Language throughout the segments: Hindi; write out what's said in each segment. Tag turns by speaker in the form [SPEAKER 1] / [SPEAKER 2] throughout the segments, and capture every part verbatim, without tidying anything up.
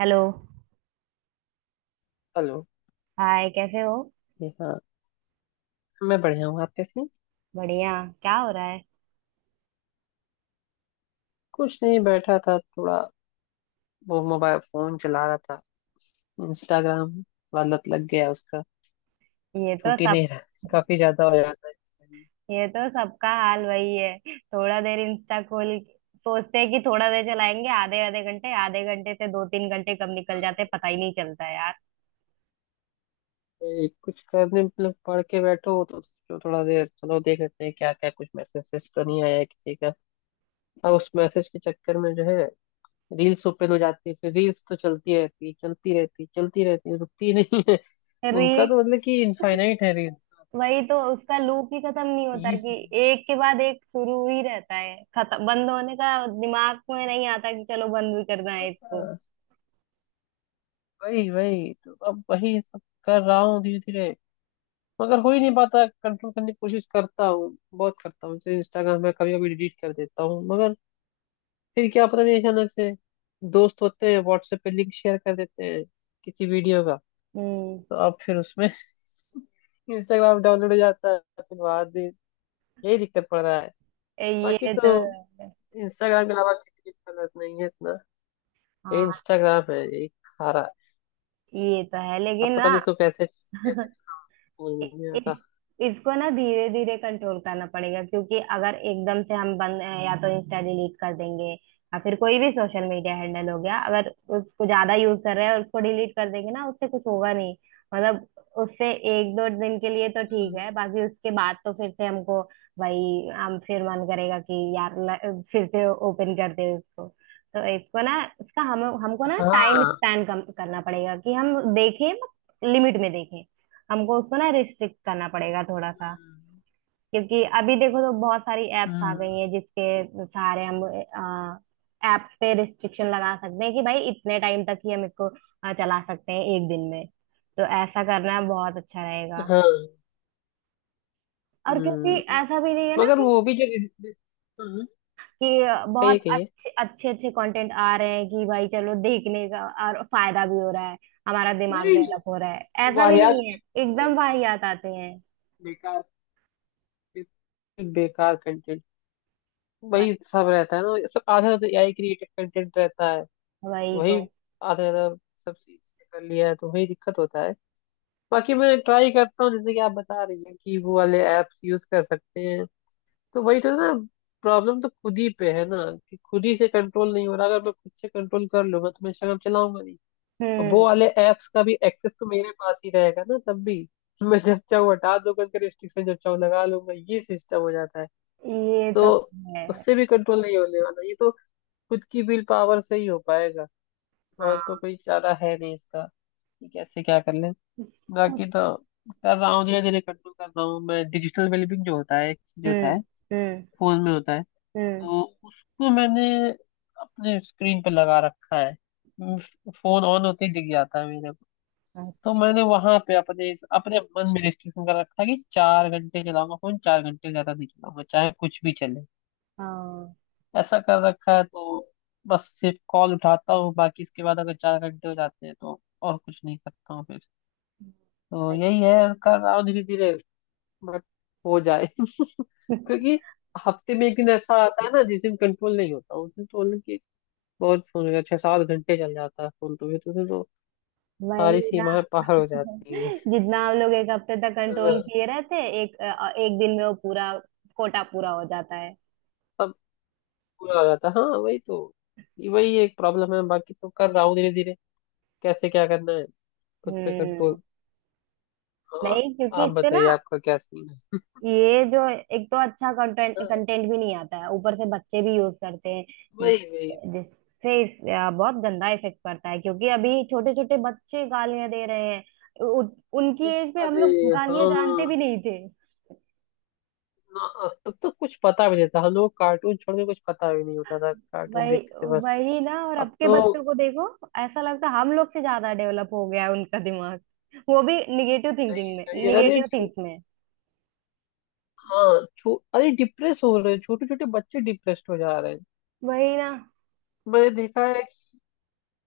[SPEAKER 1] हेलो।
[SPEAKER 2] हेलो।
[SPEAKER 1] हाय कैसे हो।
[SPEAKER 2] जी हाँ। मैं बढ़िया हूँ, आप कैसे हैं?
[SPEAKER 1] बढ़िया। क्या हो रहा है।
[SPEAKER 2] कुछ नहीं, बैठा था थोड़ा। वो मोबाइल फोन चला रहा था। इंस्टाग्राम वाला लत लग गया उसका।
[SPEAKER 1] ये तो
[SPEAKER 2] छूट ही
[SPEAKER 1] सब।
[SPEAKER 2] नहीं रहा। काफी ज्यादा हो जाता है।
[SPEAKER 1] ये तो सबका हाल वही है। थोड़ा देर इंस्टा खोल सोचते हैं कि थोड़ा देर चलाएंगे, आधे आधे घंटे, आधे घंटे से दो तीन घंटे कब निकल जाते हैं, पता ही नहीं चलता है यार।
[SPEAKER 2] ये कुछ करने मतलब, पढ़ के बैठो तो तो थोड़ा देर चलो देख लेते हैं क्या क्या, कुछ मैसेज तो नहीं आया है किसी का। और उस मैसेज के चक्कर में जो है, रील्स ओपन हो जाती है। फिर रील्स तो चलती रहती है, चलती रहती है, चलती रहती है, रुकती नहीं है।
[SPEAKER 1] अरे
[SPEAKER 2] उनका तो मतलब कि इनफाइनाइट है रील्स।
[SPEAKER 1] वही तो, उसका लूप ही खत्म नहीं होता
[SPEAKER 2] ये
[SPEAKER 1] कि एक के बाद एक शुरू ही रहता है। खत्म, बंद होने का दिमाग में नहीं आता कि चलो बंद भी करना है इसको।
[SPEAKER 2] वही वही तो अब वही सब कर रहा हूँ धीरे धीरे। मगर हो ही नहीं पाता, कंट्रोल करने की कोशिश करता हूँ, बहुत करता हूँ। जैसे इंस्टाग्राम में कभी कभी डिलीट कर देता हूँ, मगर फिर क्या पता नहीं, अचानक से दोस्त होते हैं, व्हाट्सएप पे लिंक शेयर कर देते हैं किसी वीडियो का।
[SPEAKER 1] हम्म,
[SPEAKER 2] तो अब फिर उसमें इंस्टाग्राम डाउनलोड हो जाता है फिर बाद में। यही दिक्कत पड़ रहा है। बाकी
[SPEAKER 1] ये तो
[SPEAKER 2] तो
[SPEAKER 1] है।
[SPEAKER 2] इंस्टाग्राम के अलावा किसी चीज की जरूरत नहीं है इतना। ये
[SPEAKER 1] हाँ,
[SPEAKER 2] इंस्टाग्राम है, यही खा रहा है।
[SPEAKER 1] ये तो है
[SPEAKER 2] अब
[SPEAKER 1] लेकिन ना।
[SPEAKER 2] पता नहीं इसको कैसे कैसे समझ
[SPEAKER 1] इ-
[SPEAKER 2] में नहीं आता।
[SPEAKER 1] इस इसको ना धीरे धीरे कंट्रोल करना पड़ेगा, क्योंकि अगर एकदम से हम बंद, या तो इंस्टा डिलीट कर देंगे या फिर कोई भी सोशल मीडिया हैंडल हो गया, अगर उसको ज्यादा यूज कर रहे हैं और उसको डिलीट कर देंगे ना, उससे कुछ होगा नहीं। मतलब उससे एक दो दिन के लिए तो ठीक
[SPEAKER 2] हम्म।
[SPEAKER 1] है, बाकी उसके बाद तो फिर से हमको वही, हम फिर मन करेगा कि यार ल- फिर से ओपन कर दे उसको। तो इसको ना, इसका हम, हमको ना टाइम
[SPEAKER 2] हाँ।
[SPEAKER 1] स्पैन कम करना पड़ेगा कि हम देखें, लिमिट में देखें। हमको उसको ना रिस्ट्रिक्ट करना पड़ेगा थोड़ा सा,
[SPEAKER 2] हम्म।
[SPEAKER 1] क्योंकि अभी देखो तो बहुत सारी एप्स आ
[SPEAKER 2] हम्म।
[SPEAKER 1] गई हैं जिसके सहारे हम एप्स पे रिस्ट्रिक्शन लगा सकते हैं कि भाई इतने टाइम तक ही हम इसको अ, चला सकते हैं एक दिन में। तो ऐसा करना बहुत अच्छा रहेगा।
[SPEAKER 2] हाँ।
[SPEAKER 1] और क्योंकि
[SPEAKER 2] हम्म।
[SPEAKER 1] ऐसा भी नहीं है ना
[SPEAKER 2] मगर
[SPEAKER 1] कि
[SPEAKER 2] वो भी जो जिस- हम्म।
[SPEAKER 1] कि बहुत
[SPEAKER 2] कहिए कहिए।
[SPEAKER 1] अच्छे अच्छे अच्छे कंटेंट आ रहे हैं कि भाई चलो देखने का और फायदा भी हो रहा है, हमारा दिमाग
[SPEAKER 2] नहीं
[SPEAKER 1] डेवलप हो
[SPEAKER 2] नहीं।
[SPEAKER 1] रहा है। ऐसा भी
[SPEAKER 2] वाहियात
[SPEAKER 1] नहीं है,
[SPEAKER 2] कंटेंट
[SPEAKER 1] एकदम
[SPEAKER 2] सब।
[SPEAKER 1] वाहियात आते हैं।
[SPEAKER 2] बेकार। बेकार कंटेंट।
[SPEAKER 1] भाई
[SPEAKER 2] वही सब रहता है ना, सब आधा तो एआई क्रिएटेड कंटेंट रहता है।
[SPEAKER 1] वही तो।
[SPEAKER 2] वही आधा आधा सब चीज कर लिया है तो वही दिक्कत होता है। बाकी मैं ट्राई करता हूँ, जैसे कि आप बता रही हैं कि वो वाले एप्स यूज कर सकते हैं। तो वही तो ना, प्रॉब्लम तो खुद ही पे है ना। कि खुद ही से कंट्रोल नहीं हो रहा। अगर मैं खुद से कंट्रोल कर लूंगा तो मैं इंस्टाग्राम चलाऊंगा नहीं। और वो
[SPEAKER 1] हम्म।
[SPEAKER 2] वाले एप्स का भी एक्सेस तो मेरे पास ही रहेगा ना तब भी। मैं जब चाहूँ हटा दूंगा उनका रिस्ट्रिक्शन, जब चाहूँ लगा लूंगा, ये सिस्टम हो जाता है।
[SPEAKER 1] ये
[SPEAKER 2] तो
[SPEAKER 1] तो है।
[SPEAKER 2] उससे भी कंट्रोल नहीं होने वाला ये तो। खुद की विल पावर से ही हो पाएगा। और तो
[SPEAKER 1] हाँ।
[SPEAKER 2] कोई चारा है नहीं इसका, कि कैसे क्या कर ले।
[SPEAKER 1] कुछ।
[SPEAKER 2] बाकी तो कर रहा हूँ धीरे धीरे कंट्रोल कर रहा हूँ। मैं डिजिटल वेलबींग जो होता है एक चीज होता
[SPEAKER 1] हम्म।
[SPEAKER 2] है,
[SPEAKER 1] हम्म।
[SPEAKER 2] फोन में होता है।
[SPEAKER 1] हम्म।
[SPEAKER 2] तो उसको मैंने अपने स्क्रीन पे लगा रखा है। फोन ऑन होते ही दिख जाता है मेरे को। तो
[SPEAKER 1] अच्छा।
[SPEAKER 2] मैंने वहां पे अपने अपने मन में रिस्ट्रिक्शन कर रखा है कि चार घंटे चलाऊंगा फोन, चार घंटे से ज्यादा नहीं चलाऊंगा, चाहे कुछ भी चले।
[SPEAKER 1] हाँ।
[SPEAKER 2] ऐसा कर रखा है। तो बस सिर्फ कॉल उठाता हूँ, बाकी इसके बाद अगर चार घंटे हो जाते हैं तो और कुछ नहीं करता हूँ फिर। तो
[SPEAKER 1] बढ़िया।
[SPEAKER 2] यही है। कर रहा हूँ धीरे धीरे, बट हो जाए
[SPEAKER 1] है।
[SPEAKER 2] क्योंकि हफ्ते में एक दिन ऐसा आता है ना जिस दिन कंट्रोल नहीं होता, उस दिन तो बहुत फोन हो गया, छह सात घंटे चल जाता है फोन, तो भी तो, फिर तो सारी
[SPEAKER 1] वही ना।
[SPEAKER 2] सीमाएं पार हो जाती है।
[SPEAKER 1] जितना हम लोग एक हफ्ते तक कंट्रोल
[SPEAKER 2] हाँ,
[SPEAKER 1] किए रहते हैं, एक अ, एक दिन में वो पूरा कोटा पूरा हो जाता है।
[SPEAKER 2] सब पूरा हो जाता है। हाँ वही तो। ये- वही एक प्रॉब्लम है, बाकी तो कर रहा हूँ धीरे धीरे। कैसे क्या करना है, खुद पे
[SPEAKER 1] हम्म।
[SPEAKER 2] कंट्रोल। और
[SPEAKER 1] नहीं, क्योंकि
[SPEAKER 2] आप
[SPEAKER 1] इससे ना,
[SPEAKER 2] बताइए आपका क्या सीन है।
[SPEAKER 1] ये जो, एक तो अच्छा कंटेंट,
[SPEAKER 2] हाँ,
[SPEAKER 1] कंटेंट भी नहीं आता है, ऊपर से बच्चे भी यूज करते हैं। जिस
[SPEAKER 2] वही वही।
[SPEAKER 1] जिससे इस, अ, बहुत गंदा इफेक्ट पड़ता है, क्योंकि अभी छोटे छोटे बच्चे गालियां दे रहे हैं। उ, उनकी एज पे हम
[SPEAKER 2] अरे।
[SPEAKER 1] लोग गालियां
[SPEAKER 2] हाँ।
[SPEAKER 1] जानते भी नहीं थे।
[SPEAKER 2] ना, तब तो कुछ पता भी नहीं था, हम लोग कार्टून छोड़ के कुछ पता भी नहीं होता था, कार्टून
[SPEAKER 1] वही,
[SPEAKER 2] देखते थे बस।
[SPEAKER 1] वही ना। और अब
[SPEAKER 2] अब
[SPEAKER 1] के
[SPEAKER 2] तो
[SPEAKER 1] बच्चों को देखो, ऐसा लगता है हम लोग से ज्यादा डेवलप हो गया है उनका दिमाग, वो भी निगेटिव
[SPEAKER 2] सही
[SPEAKER 1] थिंकिंग में,
[SPEAKER 2] सही है। अरे
[SPEAKER 1] निगेटिव
[SPEAKER 2] छो-
[SPEAKER 1] थिंक्स में।
[SPEAKER 2] हाँ छो, अरे डिप्रेस हो रहे हैं छोटे छोटे बच्चे, डिप्रेस्ड हो जा रहे हैं।
[SPEAKER 1] वही ना।
[SPEAKER 2] मैंने देखा है कि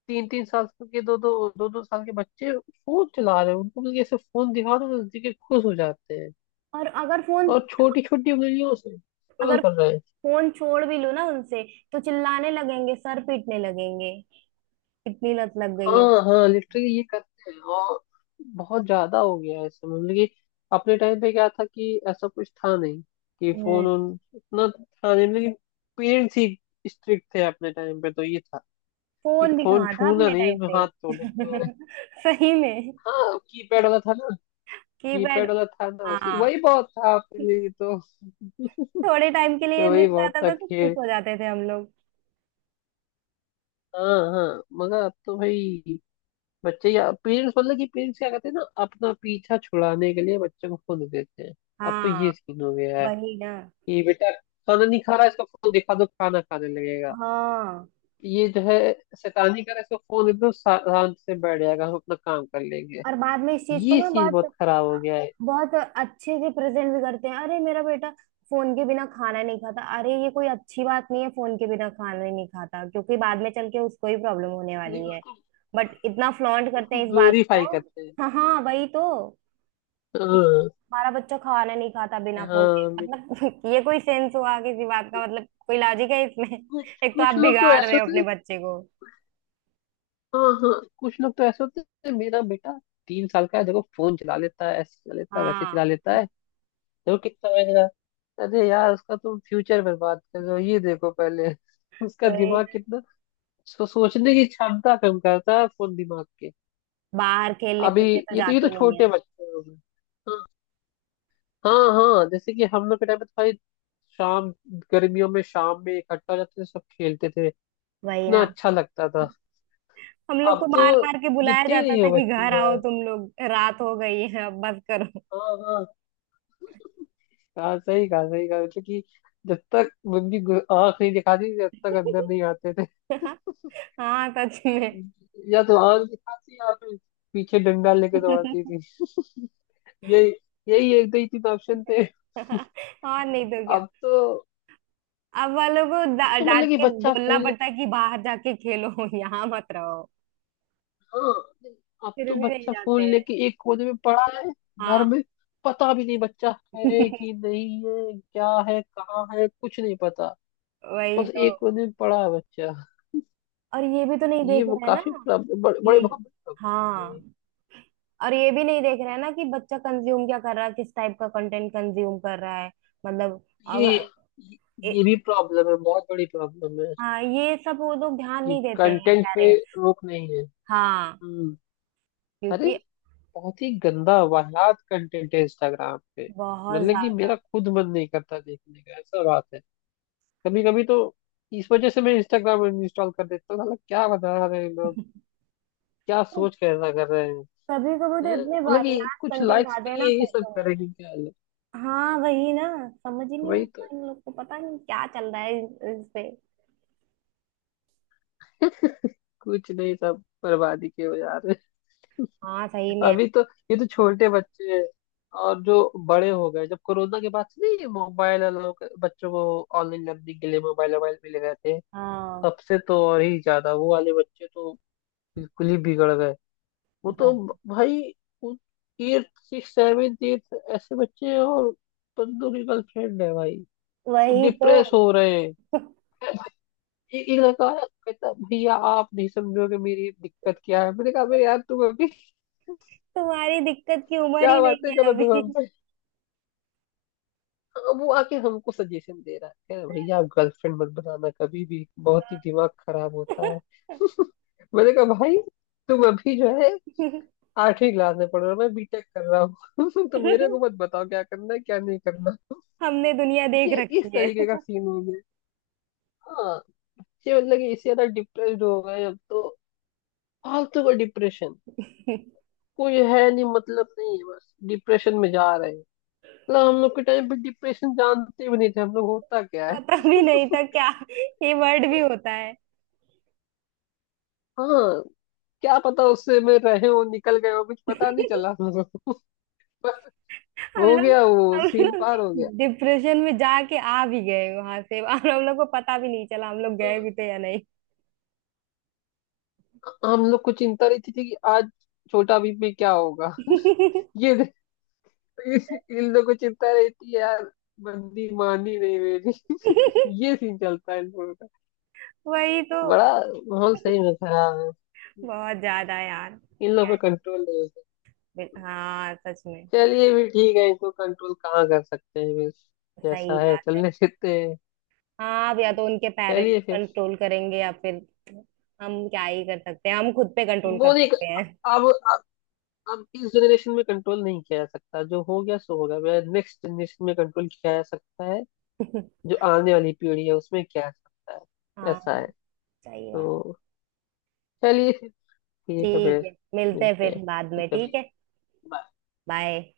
[SPEAKER 2] तीन तीन साल के, दो दो दो दो साल के बच्चे फोन चला रहे हैं, उनको बल्कि ऐसे फोन दिखा दो तो देखे खुश हो जाते हैं।
[SPEAKER 1] और अगर फोन
[SPEAKER 2] और छोटी छोटी उंगलियों से स्क्रॉल
[SPEAKER 1] अगर
[SPEAKER 2] कर रहे हैं।
[SPEAKER 1] फोन छोड़ भी लूँ ना उनसे, तो चिल्लाने लगेंगे, सर पीटने लगेंगे। कितनी लत लग गई है।
[SPEAKER 2] हाँ हाँ, लिटरली ये करते हैं। और बहुत ज्यादा हो गया है ऐसे, मतलब कि अपने टाइम पे क्या था, कि ऐसा कुछ था नहीं, कि फोन
[SPEAKER 1] हम्म।
[SPEAKER 2] उन इतना था नहीं, लेकिन पेरेंट्स ही स्ट्रिक्ट थे अपने टाइम पे, तो ये था कि
[SPEAKER 1] फोन भी
[SPEAKER 2] फोन
[SPEAKER 1] कहाँ था
[SPEAKER 2] छूना
[SPEAKER 1] अपने
[SPEAKER 2] नहीं,
[SPEAKER 1] टाइम
[SPEAKER 2] नहीं तो हाथ
[SPEAKER 1] पे।
[SPEAKER 2] तोड़ देंगे।
[SPEAKER 1] सही में।
[SPEAKER 2] हाँ, कीपैड वाला था ना।
[SPEAKER 1] कीपैड।
[SPEAKER 2] कीपैड वाला था ना, उसी,
[SPEAKER 1] हाँ,
[SPEAKER 2] वही बहुत था आपके लिए तो।
[SPEAKER 1] थोड़े टाइम के लिए मिल
[SPEAKER 2] वही बहुत
[SPEAKER 1] जाता
[SPEAKER 2] था
[SPEAKER 1] था तो खुश
[SPEAKER 2] कि।
[SPEAKER 1] हो जाते थे हम लोग।
[SPEAKER 2] हाँ हाँ, मगर अब तो भाई, बच्चे या पेरेंट्स, मतलब कि पेरेंट्स क्या करते हैं ना, अपना पीछा छुड़ाने के लिए बच्चे को फोन दे देते हैं। अब तो ये
[SPEAKER 1] हाँ,
[SPEAKER 2] सीन हो गया है
[SPEAKER 1] वही ना।
[SPEAKER 2] कि बेटा खाना नहीं खा रहा, इसको फोन दिखा दो, खाना खाने लगेगा।
[SPEAKER 1] हाँ,
[SPEAKER 2] ये जो है शैतानी कर रहा है, इसको फोन दे दो, शा- आराम से बैठ जाएगा, हम अपना काम कर लेंगे।
[SPEAKER 1] और बाद में इस चीज को
[SPEAKER 2] ये
[SPEAKER 1] ना
[SPEAKER 2] चीज बहुत
[SPEAKER 1] बहुत
[SPEAKER 2] खराब हो गया है।
[SPEAKER 1] बहुत अच्छे से प्रेजेंट भी करते हैं, अरे मेरा बेटा फोन के बिना खाना नहीं खाता। अरे ये कोई अच्छी बात नहीं है, फोन के बिना खाना ही नहीं खाता, क्योंकि बाद में चल के उसको ही प्रॉब्लम होने
[SPEAKER 2] नहीं,
[SPEAKER 1] वाली है।
[SPEAKER 2] उसको
[SPEAKER 1] बट इतना फ्लॉन्ट करते
[SPEAKER 2] उसको
[SPEAKER 1] हैं इस बात
[SPEAKER 2] ग्लोरीफाई
[SPEAKER 1] को।
[SPEAKER 2] करते हैं।
[SPEAKER 1] हाँ हाँ वही तो, कि
[SPEAKER 2] हाँ,
[SPEAKER 1] हमारा बच्चा खाना नहीं खाता
[SPEAKER 2] कि
[SPEAKER 1] बिना फोन के,
[SPEAKER 2] हाँ मेरे,
[SPEAKER 1] मतलब ये कोई सेंस हुआ किसी बात का, मतलब कोई लॉजिक है इसमें।
[SPEAKER 2] कुछ
[SPEAKER 1] एक तो आप
[SPEAKER 2] कुछ लोग तो
[SPEAKER 1] बिगाड़
[SPEAKER 2] ऐसे
[SPEAKER 1] रहे हो
[SPEAKER 2] होते
[SPEAKER 1] अपने
[SPEAKER 2] हैं।
[SPEAKER 1] बच्चे को।
[SPEAKER 2] हाँ हाँ, कुछ लोग तो ऐसे होते हैं। मेरा बेटा तीन साल का है, देखो फोन चला लेता है, ऐसे चला लेता है, वैसे चला
[SPEAKER 1] हाँ।
[SPEAKER 2] लेता है। देखो कितना महंगा। अरे यार, उसका तुम फ्यूचर बर्बाद कर रहे हो, ये देखो पहले उसका
[SPEAKER 1] वही,
[SPEAKER 2] दिमाग कितना, उसको सोचने की क्षमता कम करता है फोन, दिमाग के।
[SPEAKER 1] बाहर खेलने
[SPEAKER 2] अभी
[SPEAKER 1] कूदने तो
[SPEAKER 2] ये तो ये तो
[SPEAKER 1] जाते नहीं है।
[SPEAKER 2] छोटे बच्चे हो गए। हाँ हाँ, हाँ, जैसे कि हम लोग के टाइम पे तो भाई, शाम, गर्मियों में शाम में इकट्ठा हो जाते थे सब, खेलते थे।
[SPEAKER 1] वही
[SPEAKER 2] कितना
[SPEAKER 1] ना,
[SPEAKER 2] अच्छा लगता था।
[SPEAKER 1] हम लोग को
[SPEAKER 2] अब तो
[SPEAKER 1] मार मार के बुलाया
[SPEAKER 2] दिखते ही
[SPEAKER 1] जाता
[SPEAKER 2] नहीं
[SPEAKER 1] था
[SPEAKER 2] हो
[SPEAKER 1] कि
[SPEAKER 2] बच्चे
[SPEAKER 1] घर आओ
[SPEAKER 2] यार।
[SPEAKER 1] तुम लोग, रात हो गई है अब बस करो।
[SPEAKER 2] हाँ हाँ, हाँ सही कहा सही कहा, मतलब कि जब तक मम्मी गु- आँख नहीं दिखाती, जब तक अंदर नहीं आते थे।
[SPEAKER 1] हाँ सच में।
[SPEAKER 2] या तो आँख दिखाती, या फिर पीछे डंडा लेके दौड़ती थी। यही, यही एक दो ही तीन ऑप्शन थे।
[SPEAKER 1] और नहीं तो क्या।
[SPEAKER 2] अब तो
[SPEAKER 1] अब वालों को
[SPEAKER 2] अब
[SPEAKER 1] डा-
[SPEAKER 2] तो
[SPEAKER 1] डांट
[SPEAKER 2] मतलब कि
[SPEAKER 1] के
[SPEAKER 2] बच्चा
[SPEAKER 1] बोलना
[SPEAKER 2] फोन
[SPEAKER 1] पड़ता है
[SPEAKER 2] लेके।
[SPEAKER 1] कि बाहर जाके खेलो, यहाँ मत रहो।
[SPEAKER 2] हाँ। अब
[SPEAKER 1] फिर
[SPEAKER 2] तो
[SPEAKER 1] भी नहीं
[SPEAKER 2] बच्चा
[SPEAKER 1] जाते
[SPEAKER 2] फोन
[SPEAKER 1] हैं।
[SPEAKER 2] लेके एक कोने में पड़ा है घर
[SPEAKER 1] हाँ।
[SPEAKER 2] में। पता भी नहीं बच्चा है कि नहीं है, क्या है, कहाँ है, कुछ नहीं पता।
[SPEAKER 1] वही
[SPEAKER 2] बस
[SPEAKER 1] तो।
[SPEAKER 2] एक दो दिन पढ़ा है बच्चा।
[SPEAKER 1] और ये भी तो नहीं
[SPEAKER 2] ये
[SPEAKER 1] देख
[SPEAKER 2] वो
[SPEAKER 1] रहे हैं ना,
[SPEAKER 2] काफी प्रॉब्लम, बड़े बड़े,
[SPEAKER 1] कि
[SPEAKER 2] बहुत बड़ी प्रॉब्लम है।
[SPEAKER 1] हाँ, और ये भी नहीं देख रहे हैं ना कि बच्चा कंज्यूम क्या कर रहा है, किस टाइप का कंटेंट कंज्यूम कर रहा है। मतलब
[SPEAKER 2] ये
[SPEAKER 1] अगर
[SPEAKER 2] ये ये ये
[SPEAKER 1] ए,
[SPEAKER 2] भी प्रॉब्लम है, बहुत बड़ी प्रॉब्लम है।
[SPEAKER 1] हाँ, ये सब वो लोग ध्यान
[SPEAKER 2] कि
[SPEAKER 1] नहीं देते हैं
[SPEAKER 2] कंटेंट पे
[SPEAKER 1] पेरेंट्स।
[SPEAKER 2] रोक नहीं है।
[SPEAKER 1] हाँ
[SPEAKER 2] हम्म। अरे,
[SPEAKER 1] क्योंकि
[SPEAKER 2] बहुत ही गंदा वाहियात कंटेंट है इंस्टाग्राम पे।
[SPEAKER 1] बहुत
[SPEAKER 2] मतलब कि
[SPEAKER 1] ज्यादा।
[SPEAKER 2] मेरा खुद मन नहीं करता देखने का, ऐसा बात है। कभी कभी तो इस वजह से मैं इंस्टाग्राम इंस्टॉल कर देता हूँ, साला क्या बता रहे हैं लोग, क्या सोच कर ऐसा कर रहे हैं।
[SPEAKER 1] कभी कभी तो
[SPEAKER 2] हैं?
[SPEAKER 1] इतने
[SPEAKER 2] मतलब कि
[SPEAKER 1] वाहियात
[SPEAKER 2] कुछ
[SPEAKER 1] कंटेंट
[SPEAKER 2] लाइक्स के
[SPEAKER 1] आते हैं ना,
[SPEAKER 2] लिए ये सब
[SPEAKER 1] पूछो मत।
[SPEAKER 2] करेंगे क्या लोग?
[SPEAKER 1] हाँ वही ना, समझ ही नहीं
[SPEAKER 2] वही
[SPEAKER 1] आता
[SPEAKER 2] तो,
[SPEAKER 1] इन लोग को, पता नहीं क्या चल रहा है इस इस पे।
[SPEAKER 2] कुछ नहीं, सब बर्बादी के हो जा रहे।
[SPEAKER 1] हाँ सही में।
[SPEAKER 2] अभी तो ये तो छोटे बच्चे हैं, और जो बड़े हो गए, जब कोरोना के बाद से, नहीं, मोबाइल अलाउ कर- बच्चों को ऑनलाइन लर्निंग के लिए मोबाइल मोबाइल मिले गए थे
[SPEAKER 1] हाँ
[SPEAKER 2] सबसे, तो और ही ज्यादा वो वाले बच्चे तो बिल्कुल ही बिगड़ गए। वो तो
[SPEAKER 1] बहुत।
[SPEAKER 2] भाई एट सिक्स सेवन एट, ऐसे बच्चे हैं, और बंदों की गर्लफ्रेंड है भाई,
[SPEAKER 1] वही तो।
[SPEAKER 2] डिप्रेस हो रहे हैं। ए- एक लड़का आया, कहता, भैया आप नहीं समझोगे मेरी दिक्कत क्या है। मैंने कहा, "अबे यार तुम अभी
[SPEAKER 1] तुम्हारी दिक्कत की उम्र ही
[SPEAKER 2] क्या बातें
[SPEAKER 1] नहीं
[SPEAKER 2] कर
[SPEAKER 1] है
[SPEAKER 2] रहे हो तुम
[SPEAKER 1] अभी।
[SPEAKER 2] हमसे"। अब वो आके हमको सजेशन दे रहा है, कह रहा है, भैया आप गर्लफ्रेंड मत बनाना कभी भी, बहुत ही दिमाग खराब होता है। मैंने कहा, भाई तुम अभी जो है आठवीं क्लास में पढ़ रहे हो, मैं बीटेक कर रहा हूँ तो मेरे को मत बताओ क्या करना है क्या नहीं करना
[SPEAKER 1] हमने दुनिया देख
[SPEAKER 2] ये इस
[SPEAKER 1] रखी है।
[SPEAKER 2] तरीके का सीन हो गया। हाँ, बच्चे मतलब कि इससे ज्यादा डिप्रेस्ड हो गए अब तो। फालतू का डिप्रेशन, कोई है नहीं मतलब, नहीं है, बस डिप्रेशन में जा रहे हैं। मतलब हम लोग के टाइम पे डिप्रेशन जानते भी नहीं थे हम लोग, होता क्या है।
[SPEAKER 1] पता भी नहीं था क्या ये वर्ड भी होता है।
[SPEAKER 2] हाँ, क्या पता, उससे में रहे हो निकल गए हो, कुछ पता नहीं चला हम लोगों को। बस
[SPEAKER 1] हम
[SPEAKER 2] हो
[SPEAKER 1] लोग
[SPEAKER 2] गया, वो
[SPEAKER 1] हम
[SPEAKER 2] सीन
[SPEAKER 1] लोग
[SPEAKER 2] पार हो गया।
[SPEAKER 1] डिप्रेशन में जाके आ भी गए वहां से और हम लोग को पता भी नहीं चला हम लोग गए
[SPEAKER 2] अ-
[SPEAKER 1] भी थे या नहीं।
[SPEAKER 2] हम लोग को चिंता रहती थी कि आज छोटा बीपी क्या होगा। ये इन लोग को चिंता रहती है यार, बंदी मानी नहीं मेरी। ये सीन चलता है इन लोगों का
[SPEAKER 1] वही तो।
[SPEAKER 2] बड़ा। माहौल सही में खराब है।
[SPEAKER 1] बहुत ज्यादा यार।
[SPEAKER 2] इन लोगों पे कंट्रोल नहीं।
[SPEAKER 1] हाँ सच में।
[SPEAKER 2] चलिए, भी ठीक है, इसको कंट्रोल कहाँ कर सकते हैं, बस
[SPEAKER 1] सही
[SPEAKER 2] जैसा है
[SPEAKER 1] बात है।
[SPEAKER 2] चलने देते हैं।
[SPEAKER 1] हाँ, अब या तो उनके पेरेंट्स
[SPEAKER 2] चलिए फिर।
[SPEAKER 1] कंट्रोल करेंगे या फिर हम क्या ही कर सकते हैं, हम खुद पे कंट्रोल कर
[SPEAKER 2] वो नहीं,
[SPEAKER 1] सकते हैं।
[SPEAKER 2] अब अब अब इस जनरेशन में कंट्रोल नहीं किया जा सकता, जो हो गया सो हो गया, नेक्स्ट जनरेशन में कंट्रोल किया जा सकता है। जो आने वाली पीढ़ी है उसमें किया जा सकता है,
[SPEAKER 1] हाँ
[SPEAKER 2] ऐसा है।
[SPEAKER 1] सही बात।
[SPEAKER 2] तो चलिए फिर, ठीक है
[SPEAKER 1] ठीक
[SPEAKER 2] फिर,
[SPEAKER 1] है, मिलते हैं
[SPEAKER 2] मिलते
[SPEAKER 1] फिर
[SPEAKER 2] हैं
[SPEAKER 1] बाद
[SPEAKER 2] फिर
[SPEAKER 1] में, ठीक
[SPEAKER 2] कभी।
[SPEAKER 1] है।
[SPEAKER 2] Bye.
[SPEAKER 1] बाय।